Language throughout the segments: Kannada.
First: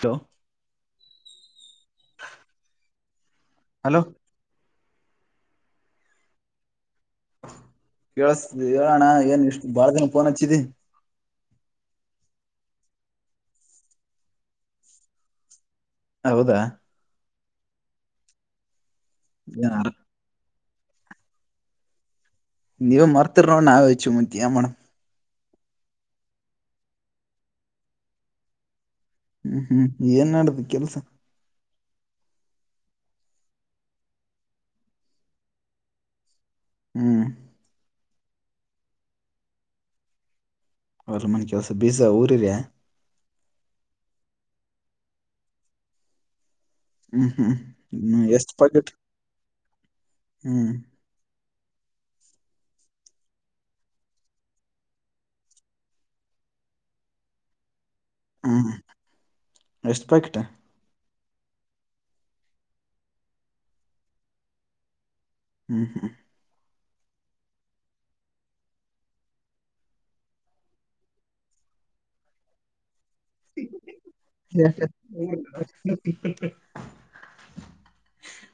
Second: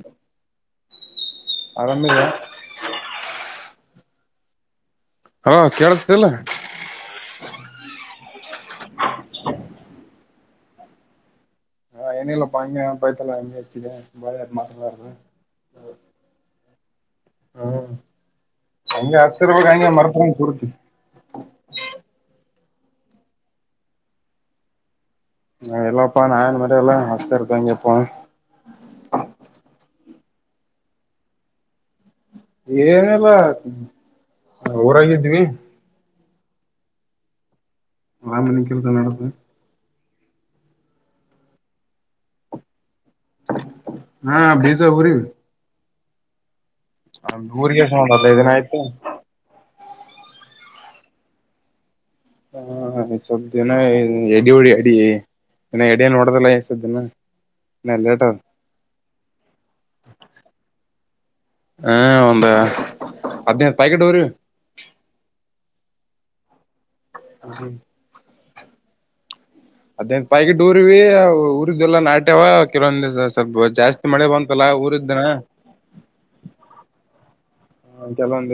ಹಲೋ ಆರಾಮಿಲ್ಲ ಹಲೋ ಹಾ ಕೇೇಳಸತಿಲ್ಲ ಕೇಳ ಹೇಳೋಣ ಏನ್ ಇಷ್ಟು ಬಾಳ ಜನ ಫೋನ್ ಹಚ್ಚಿದಿ ಹಾ್ ಎನಲ್ಲಪ್ಪಾ ಪಾಯತಲ್ಲ ಎಾಿದೆ ಮಳ ಮರ ಹೌದಾ ಹ್ಮ್ ಹಗೆ ಹಶೀರ್ವಾಗ ಹಂಗೆ ಮರ್ತ ಕುೂಡ್ತಿ ನೀವ ಮರ್ತಿರ ನೋ ನಾವೇ ಇಚ್ಚು ಮುಂತಿಯ ಮೇ್ ನಾ ಎಲ್ಲಪ್ಪ ನಾಯನ್ ಮಾರ ಎಲ್ಲ ಹಸ್ತತಂಗಗೆಪ್ಪ ಹ್ಮ್ ಹ್ಮ್ ಏನ್ ಮಾಡಡದು ಕೆಲ್ಸ ಏನಲ್ಲ ಊರಾಗಿದ್ವಿ ಹ್ಮ್ ರಾಮನ ಕೆಲಸ ನಡುತ್ತ ಅವರ ಮನ್ ಕೆಲ್ಸ ಬೀಜ ಊರಿರ ಹಾ ಬೇಜ ಹಊರಿ ಹ್ಮ್ ಒಂದ್ ಹ್ಮ್ ಹದಿನೈದು ದಿನ ಎಷ್ಟು ಆಯ್ತು ಪಾಕೀಟ್ ಹ್ಮ್ ಹಾ ಸಒನ್ ಸ್ವಲ್ಪ್ ದಿನಾ ಹಿಂಗ್ ಎಡಿ ಓಡ್ಯಾಡಿ ಇನ್ನು ಎಡ ನೋಡದಿಲ್ಲ ಎನ್ಸುದ್ದಿನೊ. ಹ್ಮ್ ಎಷ್ಟ ಪಾಕಿಟ್ಟ. ಹಾ ಒಂದ ಹದ್ನೈದ ಪಾಕಿಟವರಿ. ಹ್ಮ್ ಹ್ಮ್ [unintelligible] ಹದನೈದ ಪಾಕಿಟ್ ಉರಿವಿ ಊರಿದುವೆಲ್ಲ ನಾಟ್ಯವಾ ಕೆಲವೊಂದ ಸ್ವಲ್ಪ ಜಾಸ್ತಿ ಮಳೆ ಬಂತಲ್ಲ ಊರ ಇಂದನ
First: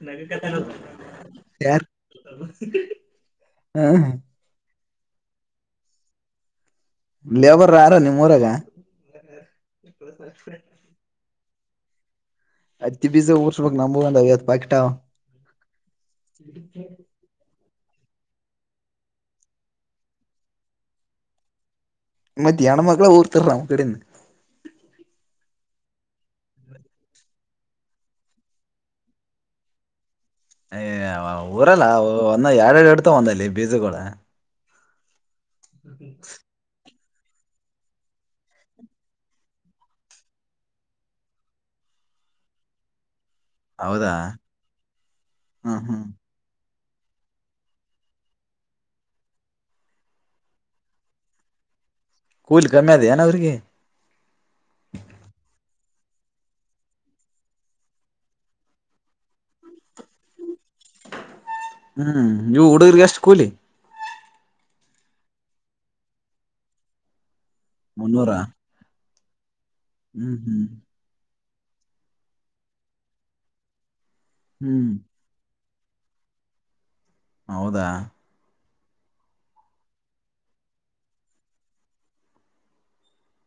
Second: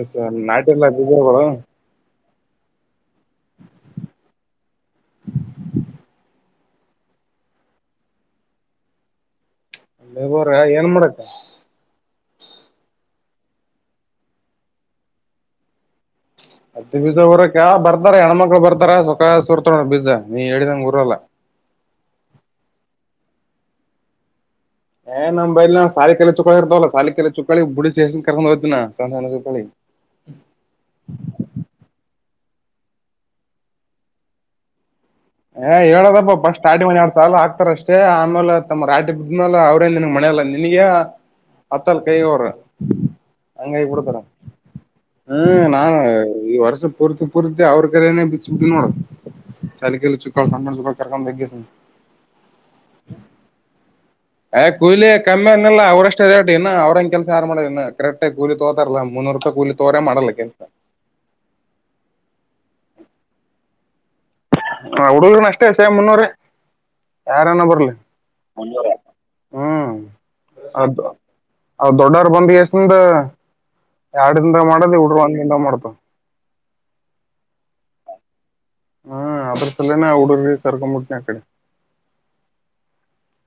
ನಗಕತ್ತನ್ ನೋಡ್ ಬೀಜಗಳು ಯಾರ. ಹಾ ಹಾ [unintelligible] ಲೇಬರ್ ಆರ ನಿಮ್ಮ ಊರಾಗ ಲೆಬೋರ ಏನ್ ಮಾಡಕ್ಕ. ಹತ್ತಿ ಬಿಜಾ ಉರ್ಸಬೆಕ್ ನಮ್ಮುವ್ ಒಂದ್ ಐವತ್ತ್ ಪಾಕಿಟ್ ಆವ್. ಹತ್ತಿ ಬೀಜ ಊರಾಕ ಬರ್ತ ಬರ್ತಾರ ಹೆಣ್ಮಕ್ಳು ಬರ್ತಾರ ಸುಖ ಸುರ್ತ ನೋ ಬೀಜ ನೀ ಹೇಳಿದಂಗ ಊರಲ್ಲ. ಮತ್ತ್ ಹೆಣ್ಣ ಮಕ್ಕಳ ಊರ್ತರ ನಮ್ಮ ಕಡಿಂದ. ಏ ನಮ್ಮ ಬಲ್ಲಿ ನಾವ್ ಸಾಲಿ ಕಲ್ಯಾ ಚುಕ್ಕಳಿ ಇರ್ತವಲ್ಲ ಸಾಲಿ ಕಲ್ಯಾ ಚುಕ್ಕಳಿ ಬುಡಿ ಸೇರ್ಸಿಂದ ಕರ್ಕೊಂಡ್ ಹೋತಿನ. ಏ ಯ ಊರಲ್ಲ ಒಂದ ಯಡ್ಯಾಡ್ ಇಡ್ತಾವ ಒಂದಲ್ಲಿ ಬೀಜಗೋಳ ಏ ಹೇಳೋದಪ್ಪ ಫರ್ಸ್ಟ್ ಸ್ಟಾರ್ಟಿಂಗ್ [unintelligible] ಸಾಲ ಹಾಕ್ತಾರ ಅಷ್ಟೇ ಆಮೇಲ ತಮ್ಮ ರಾಟಿ ಬಿದ್ದಮ್ಯಾಲ್ ಅವ್ರೇನ್ ನಿನ್ಗ್ ಮನ್ಯಲ್ಲ ನಿನಗೆ ಹತ್ತಲ್ ಕೈಗ ಅವ್ರ. ಹಂಗ ಆಗಿ ಹೌದಾ ಬಿಡ್ತದ ಹ್ಮ್ ನಾನ ಈ ವರ್ಷ ಪುರ್ತಿ ಪೂರ್ತಿ ಅವ್ರ ಕಡೆನೆ ಬಿಚ್ಚ ಬಿಟ್ಟಿನ್ ನೋಡ ಸಾಲಿ ಕಲಿಕ್ ಚಿಕ್ ಸಣ್ಣ ಹುಡ್ಗುರ್ನ ಕರ್ಕೊಂಡ್ ಹೋದ್ಕೆಶಿಂದ. ಕೂಲಿ ಕಮ್ಮಿ ಅದ ಏನ ಅವ್ರಿಗೆ ಏ ಕುಯ್ಲಿ ಕಮ್ಮ ಏನಿಲ್ಲ ಅವರ ಷ್ಟರ ಡೇಟ್ ಇನ್ನ ಅವ್ರಂಗ ಕೆಲ್ಸ ಯಾರ ಮಾಡೋಲ್ ಇನ್ನಾ ಕರೆಕ್ಟಾಗಿ ಕೂಲಿ ತೋತಾರಲ್ಲ ಮುನ್ನೂರ್ ರೂಪಾಯಿ ಕೂಲಿ ತೋರೆ ಮಾಡಲ್ಲ ಕೆಲ್ಸ. ಹ್ಮ್ ಇವು ಹುಡುಗ್ರಿಗ್ ಎಷ್ಟು ಕೂಲಿ. ಹ ಹುಡುಗ್ರನ ಅಷ್ಟೇ ಸೇಮ್ ಮುನ್ನೂರೆ ಯಾರ ಅನಾ ಬರ್ಲಿ. ಮುನ್ನೂರ ಹ್ಮ್ ಹ್ಮ್ ಹ್ಮ್ ಅದ್ ಅವ್ ದೊಡ್ಡೊರ ಬಂದ ಕೇಶಿಂದ ಯಾಡ್ ದಿಂದಾಗ್ ಹ್ಮ್ ಮಾಡದ ಈ ಹುಡಗುರು ಒಂದಿಂದಾಗ್ ಮಾಡ್ [unintelligible] ಹೌದಾ. ಹ್ಮ್ ಅದರ್ಸಲ್ಲನ ಹುಡುಗ್ರಿಗ ಕರ್ಕೊಂಬಿಡ್ತೀನ್ ಅಕಡೆ.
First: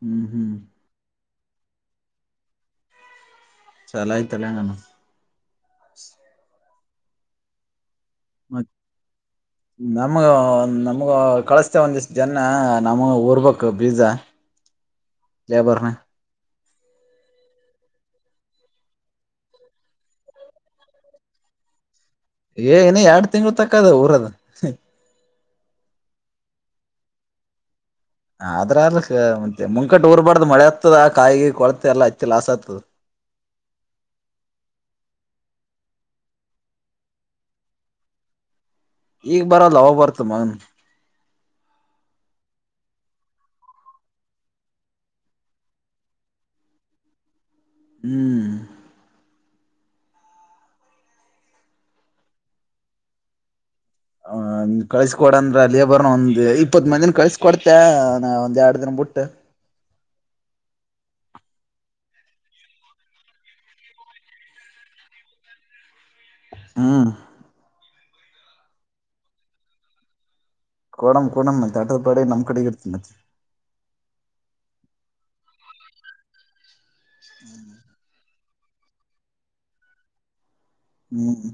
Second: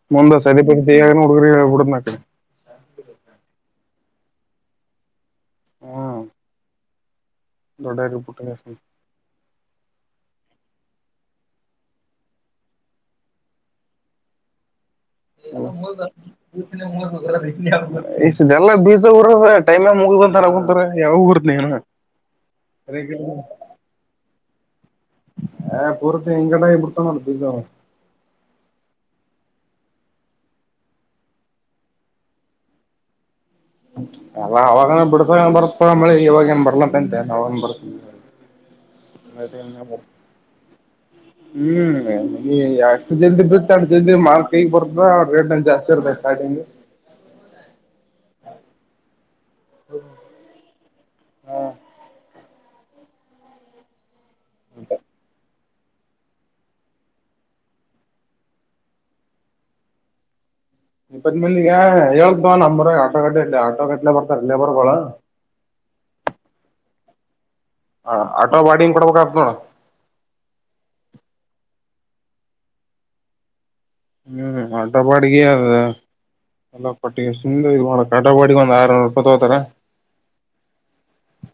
ಹ್ಮ್ ಮುಂದ ಹ್ಮ್ ಸದಿ ಪಿದಿ ತೆಗ್ಯಕ್ನು ಹುಡುಗುರ್ಗಿ ಹೇಳಿ ಬಿಡನ್ ಆಕಡೆ. ಚಲ್ ಆಯ್ತ್ ಲೆ ನಮಗ್ ಹ್ಮ ಮತ್ ನಮಗ ನಮ್ಗ ಕಳಸ್ತೇ ಒಂದಿಷ್ಟ ಜನ್ನಾ ನಮ್ಮವು ಊರ್ಬೇಕು ಬೀಜ. ಲೇಬರ್ನ [unintelligible] ಎಲ್ಲ ಬೀಜ ಉರದ ಟೈಮ ಮುಗದದ ಅನಾ ಕುಂತಾರ ಯಾವಾಗ್ ಉರ್ದ ನಿ ಇನ್ನಾ. ಏ ಇನ್ನ ಎರಡ್ ತಿಂಗಳ ತಕ್ಕ ಅದಾ ಊರದ. ಏ ಪೂರ್ತಿ ಹಿಂಗನ ಆಗ್ಬಿಟ್ಟಾವ್ ನೋಡ್ ಬೀಜ ಅವ. ಆದ್ರ ಅಲ್ ಕ ಮತ್ತೆ ಮುಂಕಟ್ಟ ಊರ್ಬಾರ್ದ್ ಮಳೆ ಹತ್ತದ ಕಾಯಿ ಗಿಯಿ ಕೊಳತೆ ಎಲ್ಲ ಹತ್ತಿ ಲಾಸ್ ಆಯ್ತುದ. [unintelligible] ಎಲ್ಲ ಅವಾಗನ ಬಿಡಸನ ಬರ್ತದ ಮಳಿ ಇವಾಗ ಏನ್ ಬರ್ಬೇಕಂತ್ಯ ಅವಗೆನ್ ಬರ್ತ ಈಗ ಬರಲ್ದ್ ಅವಾಗ್ ಬರ್ತದ ಮಗನ್. ಹ್ಮ್ ನೀ ಎಷ್ಟ ಜಲ್ದಿ ಬಿತ್ತಿ ಅಷ್ಟ ಜಲ್ದಿ ಮಾಲ್ ಕೈಗ್ ಬರ್ತದ ರೇಟ್ ಜಾಸ್ತಿ ಇರ್ತ [unintelligible] ಹ್ಮ್ [unintelligible] ಹಾ ಅವ ಕಳ್ಸ್ಕೊಡಂತ ಅಲೆ ಲೇಬರ್ ಒಂದ್ ಇಪ್ಪತ್ ಮಾದೇ ಕಳ್ಸ ಕೊಡ್ತೇ ಒಂದ್ ಎರಡ್ ದಿನ ಬಿಟ್ಟ ಇಪ್ಪತ್ ಮಂದಿಗೆಗ ಹೇಳೇತವ ನಮರ ಆಟೋ ಗಡ್ ಇಲಿ ಆಟೋಗಡ್ಲೆ ಬರ್ತಾರ ಲ್ಯಾಬೋರ್ಗಳು ಹ್ಮ್ಮ್ ಹ ಆಟೋ ಬಾಡನ್ ಕೊಡ್ಬೇಕತ್ ನೋಡ ಕೊಡಂ ಕೊಡಂ ಮತ್ತೆ ಆಟೋ ಬಾಡಿಗೆ ನಮ್ಮ್ ಕಡೆ ಇರ್ತ ಮತ್ತೆ ಹ್ಮ್ ಆಟೋ ಬಾಡಿಗೆ ಅದ ಎಲ್ಲ ಪಟ್ಟಿಗೆ ಸುಮ್ನೆ ಇದು ಮಾಡಕ್ ಆಟೋ ಬಾಡಿಗೆ ಒಂದು ಆರುನೂರು ರೂಪಾಯಿ ತಗೋತಾರಾ ಹ್ಮ್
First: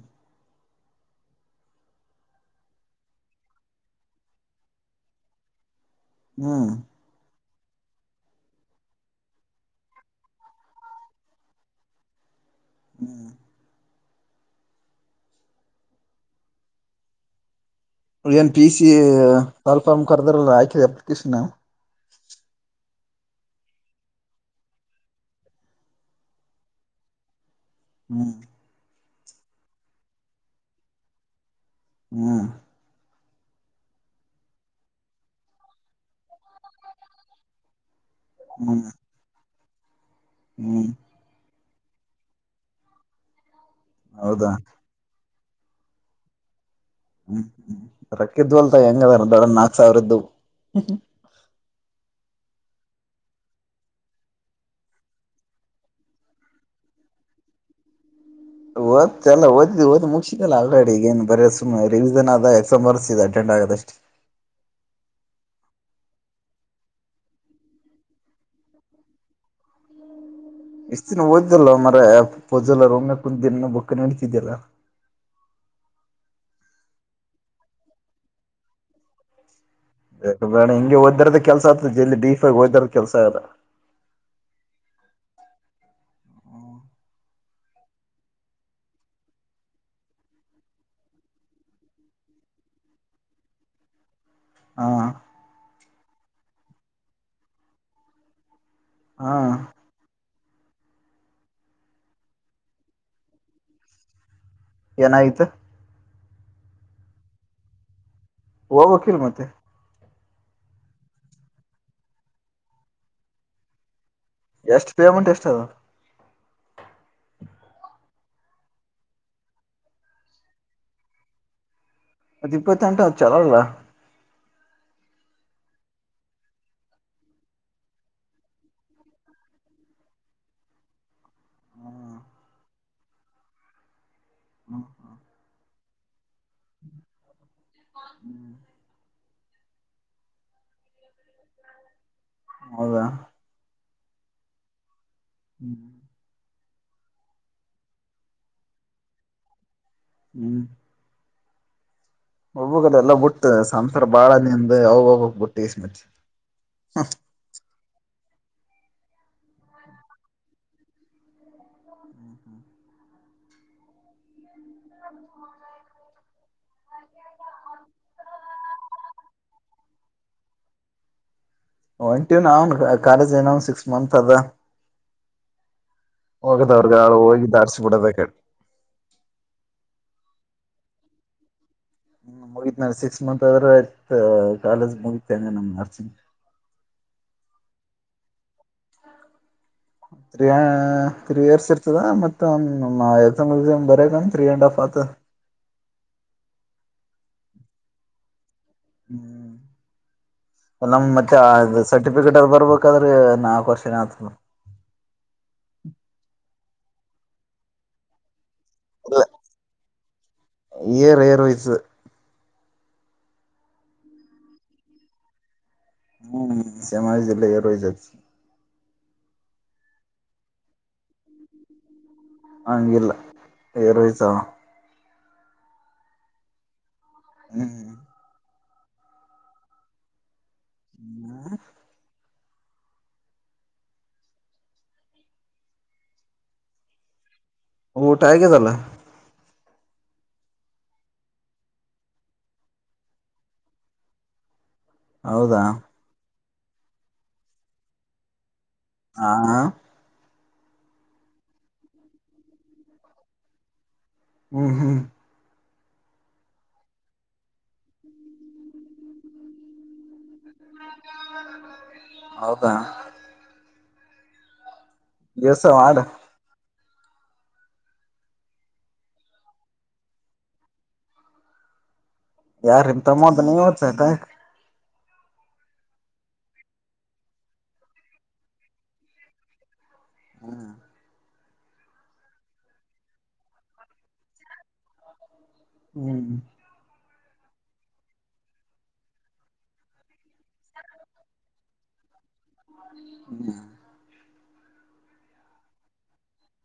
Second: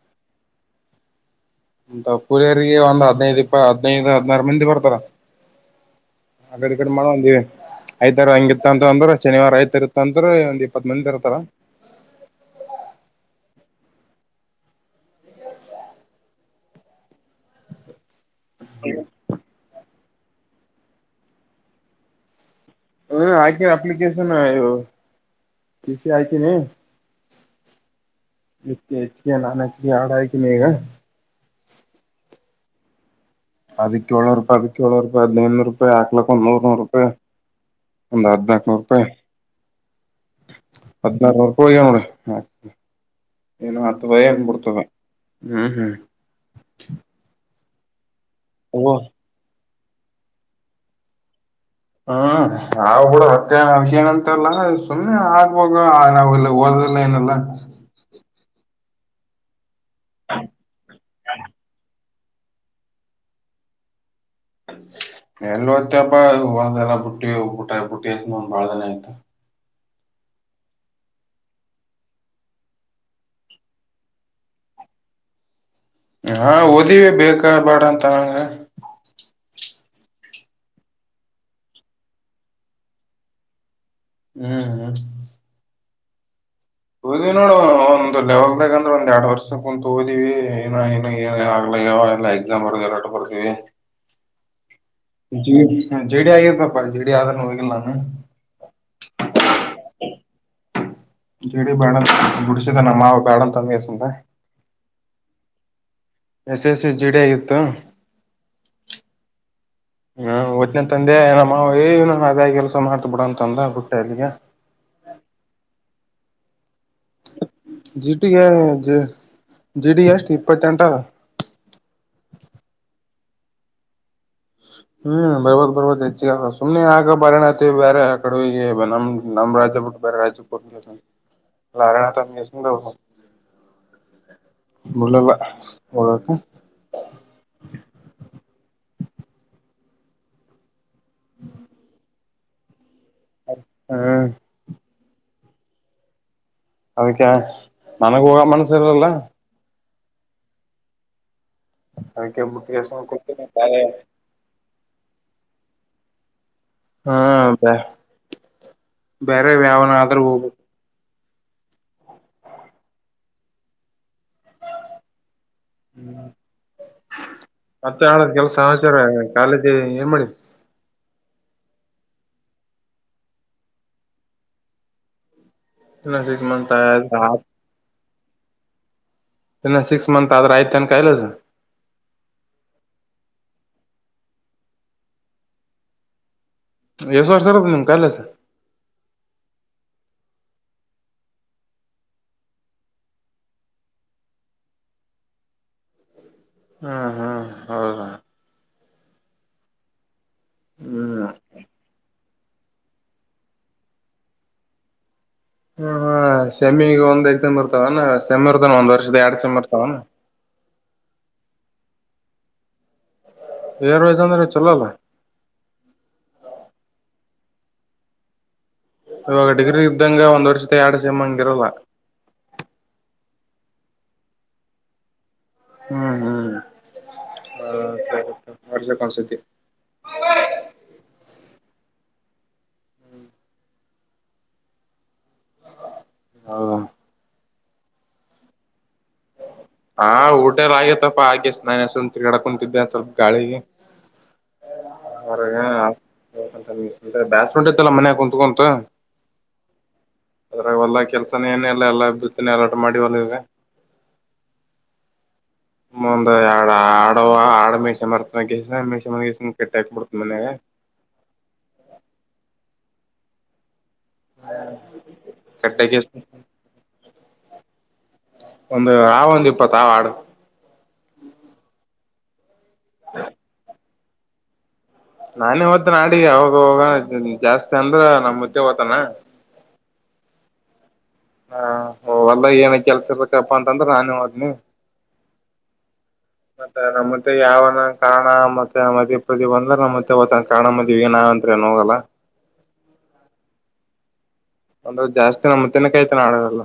ಅಂತ ಪೂರಿರಿಗೆ ಒಂದ್ ಹದ್ನೈದ್ ಇಪ್ಪ ಹದ್ನೈದು ಹದ್ನಾರು ಮಂದಿ ಬರ್ತಾರ ಹ ಹ್ಮ್ ಕಡೆ ಈಕಡೆ ಮಾಡುವಂದಿವವಿ ಐತ ಹಂಗಿರ್ತ ಅಂತ ಅಂದ್ರ ಶನಿವಾರ ಐತ ಇರ್ತ ಅಂದ್ರೆ ಒಂದ್ ಇಪ್ಪತ್ ಮಂದಿ ಇರ್ತಾರ ಹ್ಮ್ ಏನ್ ಪಿ ಸಿ ಪಾಲ್ಫಾರ್ಮ್ ಕರೆದ್ರ ಆಾಕಿದೆ ಅಪ್ಲಿಕೇಶನ್ ಹ್ಮ ಅಕಿನೀ ಅಪ್ಲಿಕೇಶನ್ ಇವು ಪಿಸಿ ಹಕೆನೆ ಹ್ಮ್ ಹಕ್ ನಾನ್ ಹಕ್ ಎಡು ಅಕಿನ ಈಗ ಹ್ಮ್ ಅದಕ್ಕೆ ಏಳು ನೂರು ರೂಪಾಯಿ ಏಳು ರೂಪಾಯಿ ಹದಿನೈನೂರು ರೂಪಾಯಿ ಹಾಕೆ ಒಂದು ನೂರು ರೂಪಾಯಿ ಒಂದುಹದಿನೈದುನೂರು ಹ್ಮ್ ರೂಪಾಯಿ ಹ್ಮ್ ಹದಿನೈದುನೂರು ಹೋಗುವ ನೋಡು ಏನು ಹತ್ತುುವಯ ಹೌದಾ ಅನ್ಬಿಡ್ತವೆ ಹ್ಮ್ ಹ್ಮ್ ಹ್ಮ್ ಹ್ಮ್ ರಕ್ಕಿದ್ದು ಅಲ್ತ ಹೆಂಗದಾರ ದೊಡ ನಾಕ್ ಸಾವಿರದ್ದು ಹ್ಮ್ ನಾವು ಕೂಡ ರೊಕ್ಕ ಏನಂತಲ್ಲ ಸುಮ್ಮ್ನೆ ಆಗ್ವಾಗ ನಾವ್ ಇಲ್ಲಿ ಹದ ಎನ್ಯೂಲ್ಲಾ ಓದ್ಲ್ಲ ಓದ್ ಓದ್ ಮುಗಸಿದಲ್ಲ ಅಲ್ರೆಡಿ ಈಗ ಏನು ಬರೇ ಸುಮನೆ ರಿವಿಿಸನ್ ಆದ ಎಕ್ಸಾಮ್ ಬರ್ಸ ಅಟೆಂಡ್ ಆಗದಷ್ಟೇ ಎಲ್ಲಿ ಹೋ್ತ ಹಬ್ಬಾ ಒ ಎಲ್ಲ ಬುಟ್ಟಿಬಟ್ಟ ಬುಟ್ಟಿ ಅತ್ ಒಂದ ಬಾಳ್ದನ ಆಯ್ತು ಇಷ್ಟ ದಿನ ಓದ್ದಲ್ ಮರ ಪೊಜೆಲ್ಲ ರ ಒಮ್ಮೆ ಕುಂದ ದಿನ ಬಕ್ ನಡತಿದ್ಯಲ್ಲ ಹಾ ಓದಿವವಿ ಬೇಕ ಬೇಡ ಅಂತ ನಂಗ ಬೇಕಾ ಬೇಡ ಹಿಂಗೆ ಓದ್ರದ ಕೆಲ್ಸ ಆಗ್ತದಲ್ಲಿ ಡೀಫಗ ಓದ ಕೆಲ್ಸ ಅದ ಹ್ಮ್ ಹ್ಮ್ ಓಡಿವಿ ನೋಡು ಒಂದ್ ಲೆವೆಲ್ದಾಗ ಅಂದ್ರೆ ಒಂದ್ ಎರಡ್ ವರ್ಷದ ಕುಂತ ಹೋದಿವವಿ ಏ ಆಗ್ಲ ಯಾವ ಎಲ್ಲ ಎಕ್ಸಾಮ್ರ್ಗೆರ ಬರ್ತೀವಿ [inaudible] ಹಾ ಜಡಿ ಆಗಿಬೇಕಪ್ಪಾ ಜಡಿ ಆದ ಹೋಗಿಲ್ಲ ನಾನು ಹಾ ಜಡಿ ಬೇಡ ಗುಡಿಿಸಿತನ್ನ ನಮ್ ಮಾವ ಬೇಡ ಹಂಡುಕೆಸೆದ ಏನಯಿತ ಎಸ್ ಎಸ್ ಸಿ ಜಿಟಿ ಆಯತ್ತು ಹೋಗಬೇಕು ಇಲ್ಲ ಮತ್ತ ಹ್ಮ ಒದಿನ ತಂದೆ ನಮ್ಮವ ನನ್ ಅದೇ ಕೆಲಸ ಮಾಡ್ತ ಬಿಡ ಅಂತ ಅಂದ ಬುಟ್ಟ ಅಲ್ಲಿಗೆ ಎಷ್ಟು ಪೇಮೆಂಟ್ ಎಷ್ಟ ಅದ ಜಿಟಿಗೆ ಜೇ ಜಿಟಿ ಎಷ್ಟು ಇಪ್ಪತ್ತೆಂಟ ಅದಾ ಅದು ಇಪ್ಪತ್ತೆಂಟ ಹಾ ಚಲೋಲ್ಲ ಹ್ಮ್ ಬರ್ಬತ್ ಬರ್ಬತ್ ಹೆಚ್ಚಿಗೆಗ ಸುಮ್ನೆ ಆಗ ಪರಿಣತಿ ಬೇರೆ ಆ ಕಡ ನಮ್ ನಮ್ ರಾಜ್ಯ ಬಿಟ್ಟ ಬರ ರಾಜು ಕೊ ಲಾರಣಥ ಅ ಎ ದ ಬಲಲ್ಲ ಹತ ಹ್ಮ್ ಹ್ಮ ಹೌದಾ ಹಾ ಹ್ಮ್ ಅದಕ್ಕೆ ನನಗ್ ಹೋಗ ಮನ್ಸರಲ್ಲ ಹ್ಮ್ ಒಬ್ಬೋಗದ ಎಲ್ಲ ಅದಕ್ಕೆ ಬಿುಟ್ಟ ಸಂಸಾರ ಬಾಳ ನಿಮ ಅವೋಗೋಗ್ಬುಟ್ಟು ಇಸ್ತ್ ಹಾ ಬೇರೆ ಯಾವನ ಆದ್ರೂ ಹೋಗಬೇಕುದು ಹ್ಮ್ ಮತ್ತೆ ಆಳದ್ ಕೆಲ್ಸ ಹಚಾರ ಕಾಲೇಜಿ ಏನ್ ಮಾಡಿದ ಒನ್ ಟೂನ್ ಅವನ್ ಕಾಲೇಜ್ ಏನ ಅವನ್ ಸಿಕ್ಸ್ ಮಂತ್ ಅದ ಇನ್ನ ಸಿಕ್ಸ್ ಮಂತ್ ಹೋಗದವ್ರಗಾಳು ಆ ಹೋಗಿ ಧಾರಿಸಿಬಿಡೋದ ಕು ಇನ್ನ ಸಿಕ್ಸ್ ಮಂತ್ ಆದ್ರ ಆಯ್ತೆ ಅನ್ ಕಾಯಲಸ ನಿ ಮುಗತ್ ನ ಸಿಕ್ಸ್ ಮಂತ್ ಆದ್ರ ಆಯ್ತ್ ಕಾಲೇಜ್ ಮುಗತೇನೆ ನಮ ನರ್ಸಿಂಗ್ ಎಷ್ಟು ವರ್ಷು ನಿಮ್ ಕಲಸ ತ್ರೀ ಇಯರ್ಸ್ ಇರ್ತದ ಮತ್ತಮ್ ಬರಂದ ರೀ ಅಂಡ್ ಹಫ್ ಆ ಕುತ್ತ ಹ್ಮ್ ಹ್ಮ್ ಹೌದ ಹ್ಮ್ ನಮ್ ಹ್ಮ್ ಮತ್ತೆ ಸರ್ಟಿಫಿಕೇಟ್ ಅದ ಬರ್ಬೇಕಾದ್ರೆ ನಾಕವನ್ ಆತ ಹ್ಮ ಹಾ ಹಾ ಸಮ್ಮಿಗ ಒಂದ ಎಕ್ಸಾಮ್ ಇರ್ತವ ಸೆಮ್ಮಿ ಇರ್ತಾನ ಒಂದ್ ವರ್ದ ಎರಡು ಸೆಇರ್ತವ ಏ ರೇರ್ ವಯಸ ಎರ ವಸ್ ಅಂದ್ರೆ ಚಲೋಲ್ಲ ಹ್ಮ್ ಶ್ಯಾಮಾರ ಜಿಲ್ಲಗೆರ ಜಾಗ ಒ ಡಿಗ್ರಿ ಇದ್ದಂಗಗೆ ಒಂದ್ ವರ್ಷದ ಎಡು ಸಮ ಹಂಗಿರಲ್ಲ ಆಂಗಿಲ್ಲ ಏರಸ ಹ್ಮ್ ಹ್ಮ್ ಹ ಹ್ಮ್. ಸರಿ ಅವರ್ಸ ಕ ಸತ್ಯ ಹ ಹ ಊಟಾಯಗ ತಲ್ಲ ಹಾ ಊಟಾರ ಆಗತ್ತಪ್ಪ ಹಾಗಗೆ ನಾನು ತಿರ್ಗಡೆ ಕುಂತಿದ್ದೆ ಸ್ವಲ್ಪ ಗಾಳಿಗೆ ಅರ ಹೌದಾ ಬ್ಯಾಸ್ಫ್ರಂಟತಲ್ಲ ಮನೆಯ ಕುಂತ್ಕಂತು ಹಾ ಹಾ ಅದ್ರಾಗ ಒಲ್ಲ ಕೆಲ್ಸನ ಏನ ಎಲ್ಲ ಎಲ್ಲಾಭ್ಯತಿನ ಅಲಾಟ ಮಾಡಿ ಒಲದೆ ಹ್ಮ್ ಹ್ಮ್ ಒ ಆ ಆಡ ಆ ಮಣಸ ಮರ್ತ ಗಸ ಮಣಸಸ ಕೆಟ್ಟಿಾಕ್ಬ ಬಿಡ್ತ ಮನ್ಾಗ ಹೌದಾ ಹಾ ದಿವಸ ಮಾಡ ಒಂದು ಆ ಒಂದು ಇಪ್ಪತ್ತಾವ ಆಡು ಯಾರಮ ತ ಮೊದನ ಹೊತ್ತಾಯ್ತ ನಾನೇ ್ ನಾಡಡಿ ಅವಾಗ ಹೋಗ ಜಾಸ್ತಿ ಅಂದ್ರ ನಮ್ ಮ್ದೆ ಓ್ತಾನ ಹ್ಮ್ ಹಾ ಓವಲ್ಲ ಏನ ಕೆಲ್ಸ ಇರ್ಬೇಕಪ್ಪಾ ಅಂತಂದ್ರ ನಾನೇ ಮದ್ನಿ ಹ್ಮ್. ಮತ್ತೆ ನಮ್ಮ ಮತ್ತೆ ಯಾವನ ಕಾರಣ ಮತ್ತೆ ಮದೇಪತಿ ಬಂದ್ರ ನ ಮತ್ತೆ ಅವತ್ತ ಕಾರಣ ಮದ್ ಏನಾವ ಅತ್ ಏನ್ ಹೋಗಲ್ಲ ಹ್ಮ [unintelligible] ಒಂದ್ರ ಜಾಸ್ತಿ ನಮ್ಮ ತನ ಕೈತೆ ನಡರೆಲ್ಲ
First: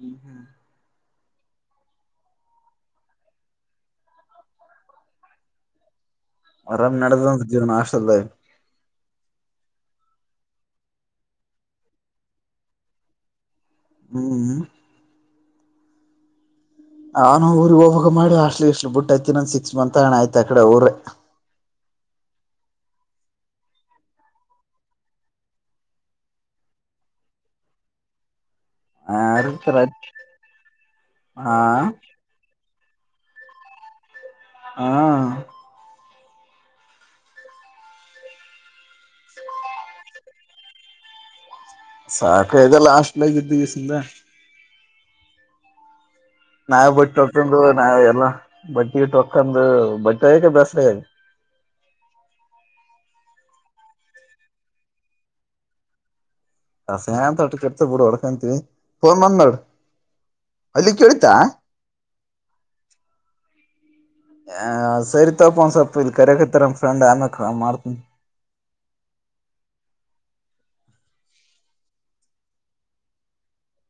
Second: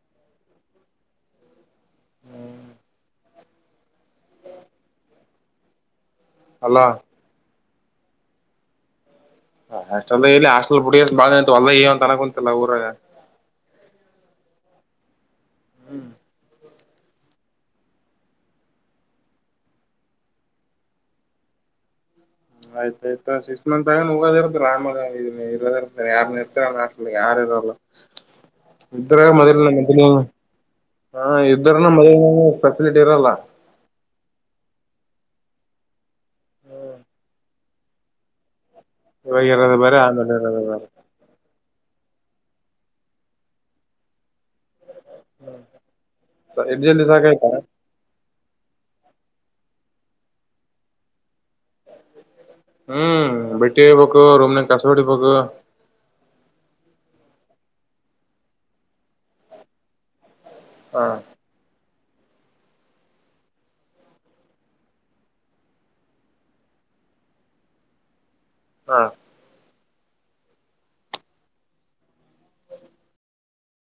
ಹ್ಮ ಹ್ಮ್ ಅಲ್ವಾ ಆರಾಮ್ ನದ ಜೀವನ್ ಆಶಲ್ಲ ಹಾಸ್ಟೆಲ್ ಇಲ್ಲಿ ಹಾಸ್ಟೆಲ್ ಪುಡ ಬಾಳ ಹೊಲ್ಲ ಅಂತ ಅನ್ಕೊಂತಲ್ಲಾ ಊರ ಹ್ಮ್ ಹ್ಮ್ ಹಾನ ಊರಿಗೆಗ್ ಹೋಗವಾಗ ಮಾಡಿ ಅಷ್ಟಲಿ ಇಷ್ಟ್ ಬುಟ್ಟಯತಿ ನಂದ ಸಿಕ್ಸ್ ಮಂತ್ ಹಣ ಆಯ್ತ ಆ ಕಡೆ ಊರ ಆಯ್ತಾಯಯ್ತ ಸಿಕ್ಸ್ ಮಂತ್ ಆಗ ಹೋಗೋದಿರ್ತ ಆಾಮಾಗ ಇರೋದಿರ್ತ ಯಾರ್ ನಿರ್ತ ನ ಯಾರ [unintelligible] ಇದ್ರ ಆ ಮೊದ್ಲಿನ ಮದ್ ಹ ಹಾ ಇದ್ರನ ಮೊದ್ಲ್ ಫೆಸಲಿಟಿ ಇರಲ್ಲ ಹಾ ಇಗ ಇರದ ಬೇ ಆಮೇಲೆ ಎರದ ಬೇರಿ ಸಾಕ ಇದೆಲ್ಲ ಅಷ್ಟಟ್ಲಾಗ್ದು ದಸಿಂದ ಇರತ್ತ ಎಡ್ ನಾವ್ ಜಲ್ದಿ ಬಟ್ಟ ಸಾಕಾಯ್ತಾ ತಕೊಂಡ ನಾವ್ ಎಲ್ಲ ಬಟ್ಟಿಯಟಕ್ಕಂದು ಬಟ್ಟಕ ಬಸರೆ ಹ್ಮ್ ಬಿಟ್ಟಿರಬೇಕು ರುಮ್ನನ್ ಕಾಸೋಡಿಬೇಕು ಸ ಅಂತ ಅಟ್ಟ ಕೆಟ್ತ ಬಿಡು ಹೊಡ್ಕೊಂತವಿ ಫೋನ್ ಬಂದ್ ನಾಡ್ ಅಲ್ಲಿ ಹ ಕೇೇಳತಾ ಆ ಸರಿತಪ ಒಂದ ಸ್ವಲ್ಪ ಇಲ್ ಕರಕತ್ತಾರಮ್ಮ ಫ್ರಂಡ್ ಆಮಕ್ ಮಾಡ್ತನ ಹಾ